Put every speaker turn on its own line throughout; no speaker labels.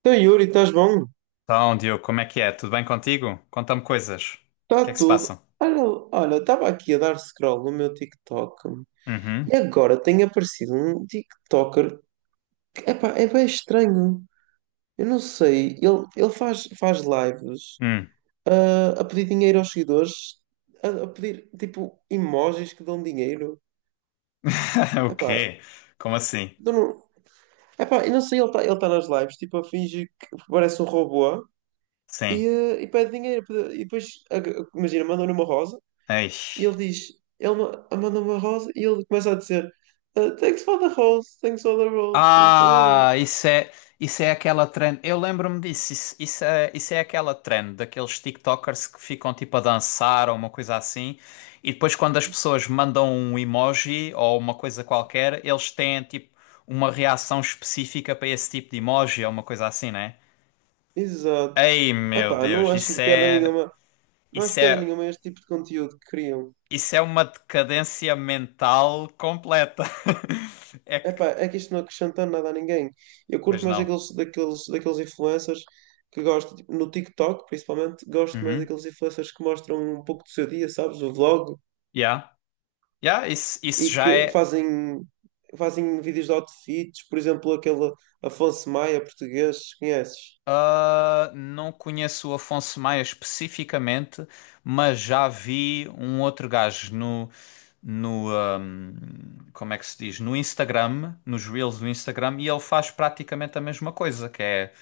Então, Yuri, estás bom?
Então, Diogo, como é que é? Tudo bem contigo? Conta-me coisas. O que é
Está
que se
tudo.
passa?
Olha, olha, estava aqui a dar scroll no meu TikTok
Uhum.
e agora tem aparecido um TikToker que epá, é bem estranho. Eu não sei, ele faz lives
Hum.
a pedir dinheiro aos seguidores, a pedir tipo emojis que dão dinheiro.
O
Epá,
quê? Como assim?
eu não, epá, eu não sei, ele tá nas lives tipo a fingir que parece um robô e,
Sim.
ah, e pede dinheiro. E depois, imagina, mandam-lhe uma rosa.
Ei.
E ele diz, manda-me a Rose e ele começa a dizer "Ah, thanks for the Rose, thanks for the Rose, thanks for the Rose."
Ah, isso é, isso é aquela trend. Eu lembro-me disso. Isso é aquela trend daqueles TikTokers que ficam tipo a dançar ou uma coisa assim. E depois, quando as pessoas mandam um emoji ou uma coisa qualquer, eles têm tipo uma reação específica para esse tipo de emoji ou uma coisa assim, né?
Exato.
Ei, meu
Epá, não
Deus,
acho
isso
de piada
é.
nenhuma, não acho
Isso
piada
é,
nenhuma este tipo de conteúdo que criam.
isso é uma decadência mental completa. É
Epá,
que.
é que isto não acrescenta nada a ninguém. Eu
Pois
curto mais
não.
daqueles influencers que gosto, tipo, no TikTok principalmente, gosto mais
Uhum.
daqueles influencers que mostram um pouco do seu dia, sabes? O vlog
Yeah. Yeah,
e
isso já
que
é.
fazem, fazem vídeos de outfits, por exemplo, aquele Afonso Maia português, conheces?
Ah, não conheço o Afonso Maia especificamente, mas já vi um outro gajo no como é que se diz? No Instagram, nos Reels do Instagram, e ele faz praticamente a mesma coisa, que é,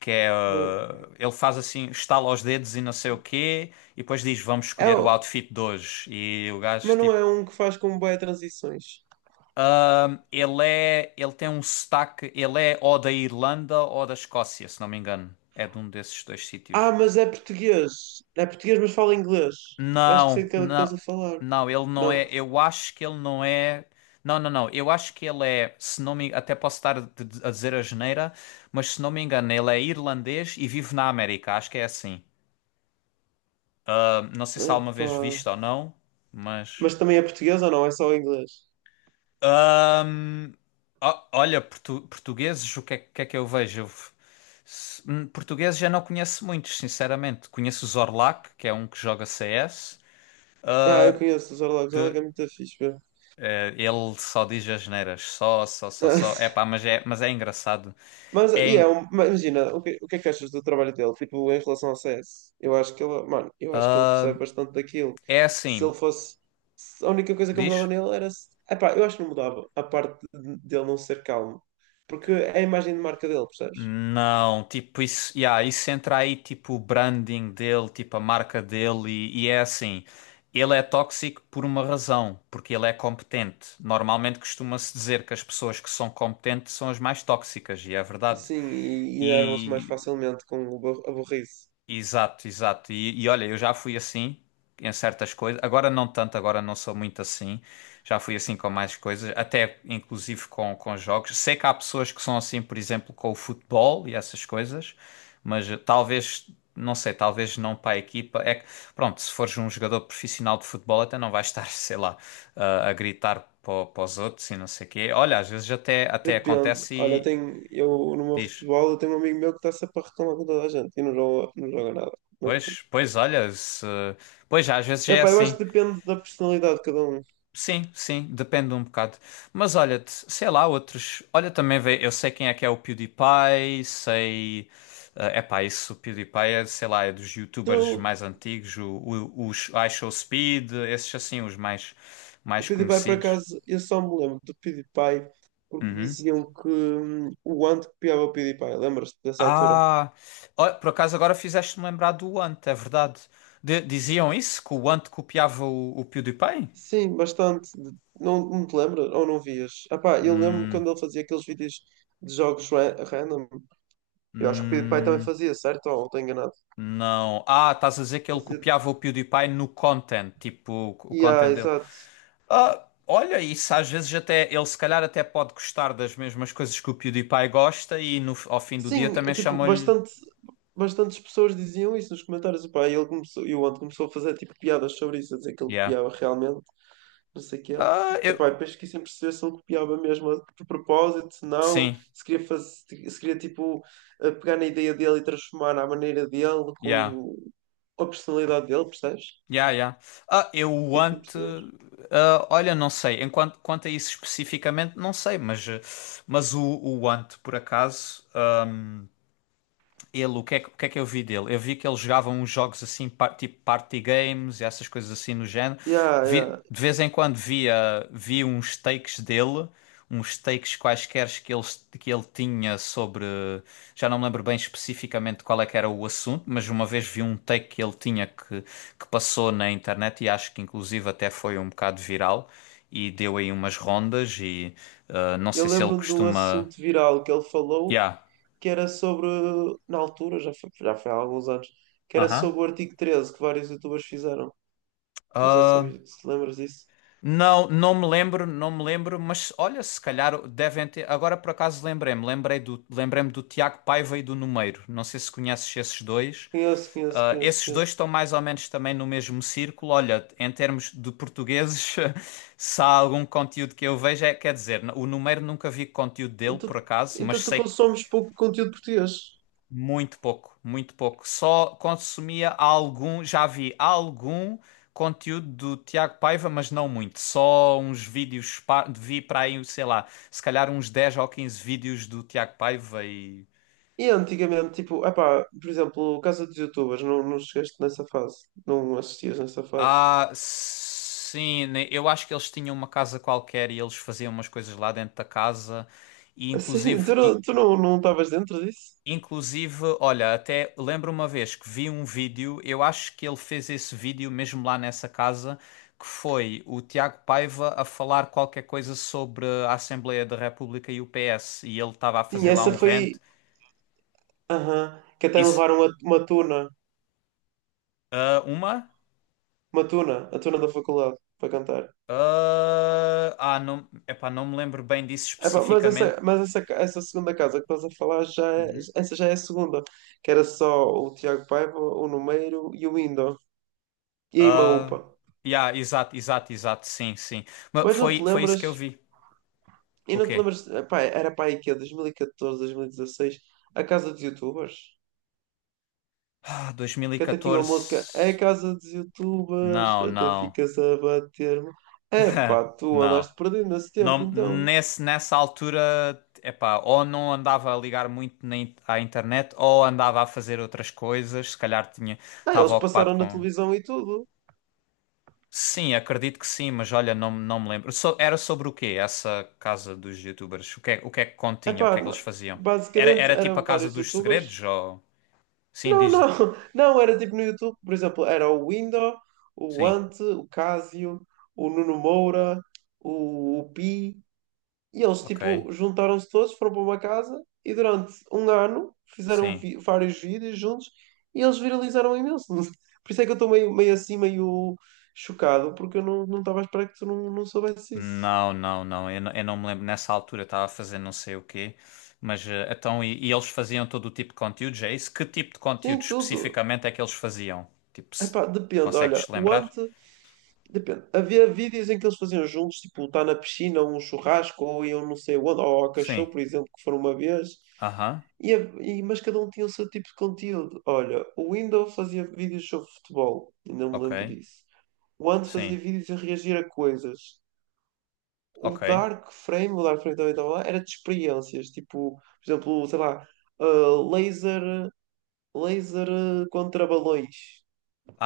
que é,
Bem,
ah, ele faz assim, estala os dedos e não sei o quê, e depois diz, vamos
é,
escolher o
o-
outfit de hoje. E o gajo,
mas não
tipo,
é um que faz com boas transições.
ele tem um sotaque, ele é ou da Irlanda ou da Escócia, se não me engano. É de um desses dois
Ah,
sítios.
mas é português. É português, mas fala inglês. Eu acho que sei
Não,
aquele que estás
não,
a falar.
não, ele não
Não.
é. Eu acho que ele não é. Não, não, não. Eu acho que ele é, se não me, até posso estar a dizer a geneira, mas se não me engano, ele é irlandês e vive na América. Acho que é assim. Não sei se alguma
Epá.
vez visto ou não, mas.
Mas também é português ou não? É só inglês?
Hum, olha, portugueses, que é que eu vejo? Eu f- se- portugueses já não conheço muitos, sinceramente. Conheço o Zorlak, que é um que joga CS.
Ah, eu conheço os Orlogos. Orlogos é muito fixe, meu.
Ele só diz as asneiras, só. É pá, mas é engraçado.
Mas,
É,
e é
en-
um- mas imagina, o que é que achas do trabalho dele? Tipo, em relação ao CS? Eu acho que ele, mano, eu acho que ele percebe bastante daquilo.
é
Se
assim,
ele fosse. Se a única coisa que eu mudava
diz?
nele era. Epá, eu acho que não mudava a parte dele não ser calmo. Porque é a imagem de marca dele, percebes?
Não, tipo, isso, yeah, isso entra aí, tipo, o branding dele, tipo, a marca dele, e é assim. Ele é tóxico por uma razão, porque ele é competente. Normalmente costuma-se dizer que as pessoas que são competentes são as mais tóxicas, e é verdade.
Sim, e enervam-se mais
E
facilmente com o a burrice.
exato, exato. E olha, eu já fui assim em certas coisas. Agora não tanto, agora não sou muito assim. Já fui assim com mais coisas, até inclusive com jogos. Sei que há pessoas que são assim, por exemplo, com o futebol e essas coisas, mas eh, talvez, não sei, talvez não para a equipa. É que, pronto, se fores um jogador profissional de futebol, até não vais estar, sei lá, a gritar para os outros e não sei o quê. Olha, às vezes até, até
Depende.
acontece
Olha, eu
e
tenho, eu no meu
diz.
futebol, eu tenho um amigo meu que está sempre a reclamar com toda a gente e não joga, não joga nada. Mas
Pois, pois, olha, se... pois às vezes é
epá, eu acho
assim.
que depende da personalidade de cada um.
Sim, sim, depende um bocado. Mas olha-te, sei lá, outros. Olha, também vê, eu sei quem é que é o PewDiePie, sei. É epá, isso, o PewDiePie é, sei lá, é dos YouTubers
Tu
mais antigos, os iShowSpeed, esses assim,
O
mais
PewDiePie, por
conhecidos.
acaso, eu só me lembro do PewDiePie porque
Uhum.
diziam que o Ant copiava o PewDiePie. Lembras-te dessa altura?
Ah, ó, por acaso agora fizeste-me lembrar do Ant, é verdade. Diziam isso, que o Ant copiava o PewDiePie?
Sim, bastante. Não, não te lembras ou não vias? Epá, eu lembro
Hum,
quando ele fazia aqueles vídeos de jogos random. Eu acho que o PewDiePie também
hum.
fazia, certo? Ou estou enganado?
Não. Ah, estás a dizer que ele
Fazia...
copiava o PewDiePie no content, tipo o
Yeah,
content dele.
exato.
Ah, olha, isso às vezes até ele se calhar até pode gostar das mesmas coisas que o PewDiePie gosta e no, ao fim do dia
Sim,
também
tipo,
chamam-lhe.
bastante, bastantes pessoas diziam isso nos comentários. Epá, e ele começou, e o Ant começou a fazer tipo piadas sobre isso, a dizer que ele
Yeah.
copiava realmente, não sei o quê.
Ah, eu.
Epá, e depois fiquei sem perceber se ele copiava mesmo de propósito, se não,
Sim,
se queria fazer, se queria tipo pegar na ideia dele e transformar à maneira dele
yeah.
com a personalidade dele, percebes?
Yeah, yeah. Ah, eu
Fiquei sem
ante.
perceber.
Ah, olha, não sei. Enquanto, quanto a isso especificamente, não sei, mas, eh, mas o ante, por acaso. Ele, que o que é que eu vi dele? Eu vi que ele jogava uns jogos assim, tipo party games e essas coisas assim no género.
Yeah, yeah.
De vez em quando via uns takes dele, uns takes quaisquer que ele tinha sobre. Já não me lembro bem especificamente qual é que era o assunto, mas uma vez vi um take que ele tinha que passou na internet e acho que inclusive até foi um bocado viral e deu aí umas rondas e ah, não
Eu
sei se ele
lembro-me de um
costuma.
assunto viral que ele falou,
Yeah.
que era sobre, na altura, já foi há alguns anos, que era
Aham.
sobre o artigo 13 que vários youtubers fizeram. Não sei se, se te lembras disso.
Não, não me lembro, mas olha, se calhar devem ter. Agora por acaso lembrei-me, lembrei-me do Tiago Paiva e do Numeiro. Não sei se conheces esses dois.
Conheço, conheço,
Ah,
conheço,
esses
conheço.
dois estão mais ou menos também no mesmo círculo. Olha, em termos de portugueses, se há algum conteúdo que eu vejo, é, quer dizer, o Numeiro nunca vi conteúdo dele,
Então,
por acaso, mas
então tu
sei
consomes pouco conteúdo português.
muito pouco, muito pouco. Só consumia algum, já vi algum conteúdo do Tiago Paiva, mas não muito. Só uns vídeos, vi para aí, sei lá, se calhar uns 10 ou 15 vídeos do Tiago Paiva e.
E antigamente, tipo, epá, por exemplo, o caso dos Youtubers, não, não chegaste nessa fase, não assistias nessa fase.
Ah, sim, né, eu acho que eles tinham uma casa qualquer e eles faziam umas coisas lá dentro da casa. E
Assim,
inclusive.
tu não, não estavas dentro disso?
Inclusive, olha, até lembro uma vez que vi um vídeo, eu acho que ele fez esse vídeo mesmo lá nessa casa, que foi o Tiago Paiva a falar qualquer coisa sobre a Assembleia da República e o PS, e ele estava a
Sim,
fazer lá
essa
um
foi.
rant.
Aham, que até
Isso,
levaram uma tuna,
ah, uma?
a tuna da faculdade, para cantar.
Ah, ah, não, epá, não me lembro bem disso
Epá,
especificamente.
mas essa segunda casa que estás a falar,
Uhum.
essa já é a segunda, que era só o Tiago Paiva, o Numeiro e o Indo, e a
Ah,
Imaúpa.
yeah, exato, sim, sim. Mas
Mas não te
foi, foi isso
lembras,
que eu vi.
e
O
não te
quê?
lembras, epá, era para aí que é, 2014, 2016 a casa dos youtubers?
Ah,
Que até tinha uma
2014?
música é Casa dos Youtubers,
Não,
até
não.
ficas a bater-me. É pá, tu
Não.
andaste perdendo nesse tempo,
Não,
então.
nessa altura, epá, ou não andava a ligar muito à internet, ou andava a fazer outras coisas, se calhar tinha,
Ah, eles
estava ocupado
passaram na
com...
televisão e tudo.
Sim, acredito que sim, mas olha, não, não me lembro. Era sobre o quê, essa casa dos youtubers? O que é que
É
continha? O
pá,
que é que eles faziam?
basicamente
Era tipo a
eram
casa
vários
dos segredos,
YouTubers.
ou... Sim,
Não,
diz.
não, não, era tipo no YouTube, por exemplo, era o Window, o
Sim,
Ante, o Casio, o Nuno Moura, o Pi. E eles,
ok,
tipo, juntaram-se todos, foram para uma casa e durante um ano fizeram
sim.
vários vídeos juntos e eles viralizaram imenso. Por isso é que eu estou meio assim, meio chocado, porque eu não estava à espera que tu não soubesse isso.
Não. Eu, eu não me lembro. Nessa altura eu estava a fazer não sei o quê. Mas eh, então, e eles faziam todo o tipo de conteúdos, é isso? Que tipo de conteúdo
Sim, tudo.
especificamente é que eles faziam? Tipo, se-
Epá, depende, olha,
Consegues-te
o
lembrar?
Ante, depende. Havia vídeos em que eles faziam juntos, tipo, estar na piscina, ou um churrasco, ou iam não sei onde, ou ao
Sim.
cachorro, por exemplo, que foram uma vez,
Aham.
e, mas cada um tinha o seu tipo de conteúdo. Olha, o Windows fazia vídeos sobre futebol, ainda me
Ok.
lembro disso. O Ante fazia
Sim.
vídeos a reagir a coisas.
Ok.
O Dark Frame também estava lá, era de experiências, tipo, por exemplo, sei lá, ah, laser, laser contra balões.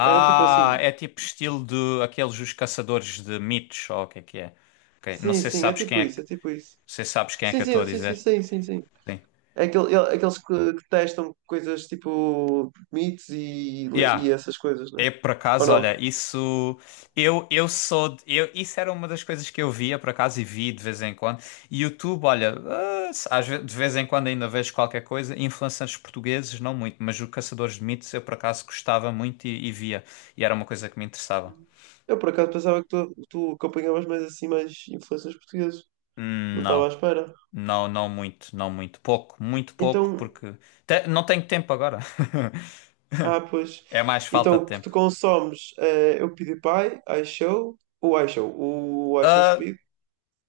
Era tipo assim.
é tipo estilo de aqueles os caçadores de mitos, ou o que é que é? Ok. Não
Sim,
sei se
sim, é
sabes quem
tipo
é que,
isso, é
não
tipo isso.
sei se sabes quem é
Sim,
que eu estou a
sim, sim, sim,
dizer.
sim, sim, sim.
Sim.
É aquele, aqueles que testam coisas tipo mitos e
Yeah.
essas coisas, né?
É por
Ou
acaso, olha,
não?
isso eu eu isso era uma das coisas que eu via por acaso e vi de vez em quando. E YouTube, olha, ah, de vez em quando ainda vejo qualquer coisa. Influencers portugueses não muito, mas o Caçadores de Mitos eu por acaso gostava muito e via e era uma coisa que me interessava.
Eu por acaso pensava que tu acompanhavas mais assim mais influências portuguesas. Não estava à
Não,
espera.
não, não muito, pouco, muito pouco
Então,
porque não tenho tempo agora.
ah, pois.
É mais
Então,
falta de
o que tu
tempo.
consomes é o PewDiePie, o iShow
Ah,
Speed.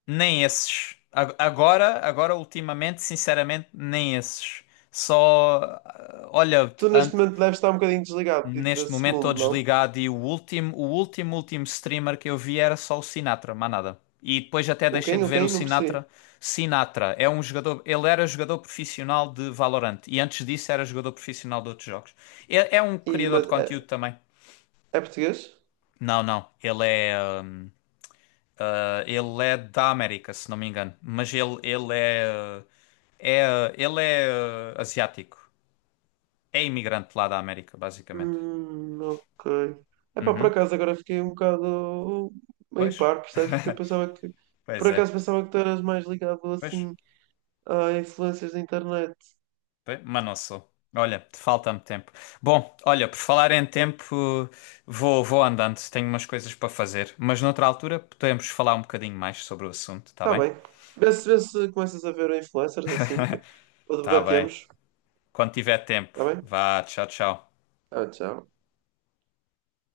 nem esses. Agora, agora ultimamente, sinceramente, nem esses. Só, ah, olha,
Tu neste momento deves estar um bocadinho desligado
neste
desse
momento estou
mundo, não?
desligado e último streamer que eu vi era só o Sinatra, mais nada. E depois até
O
deixei
quem?
de
O
ver o
quem? Não percebi.
Sinatra. Sinatra é um jogador, ele era jogador profissional de Valorant e antes disso era jogador profissional de outros jogos. É, é um
E,
criador de
mas
conteúdo
é,
também.
é português?
Não, não, ele é, ah, ele é da América, se não me engano. Ele é, é. Ele é ah, asiático. É imigrante lá da América, basicamente.
Ok. Epá, por
Uhum.
acaso agora fiquei um bocado meio
Pois.
par, percebes? Porque eu pensava que. Por
Pois é.
acaso pensava que tu eras mais ligado
Pois.
assim a influências da internet.
Bem, mas não sou. Olha, falta-me tempo. Bom, olha, por falar em tempo, vou andando. Tenho umas coisas para fazer. Mas noutra altura podemos falar um bocadinho mais sobre o assunto, tá
Tá
bem?
bem. Vê se começas a ver influencers assim, que
Tá bem.
debatemos.
Quando tiver tempo.
Tá bem?
Vá, tchau, tchau.
Ah, tchau.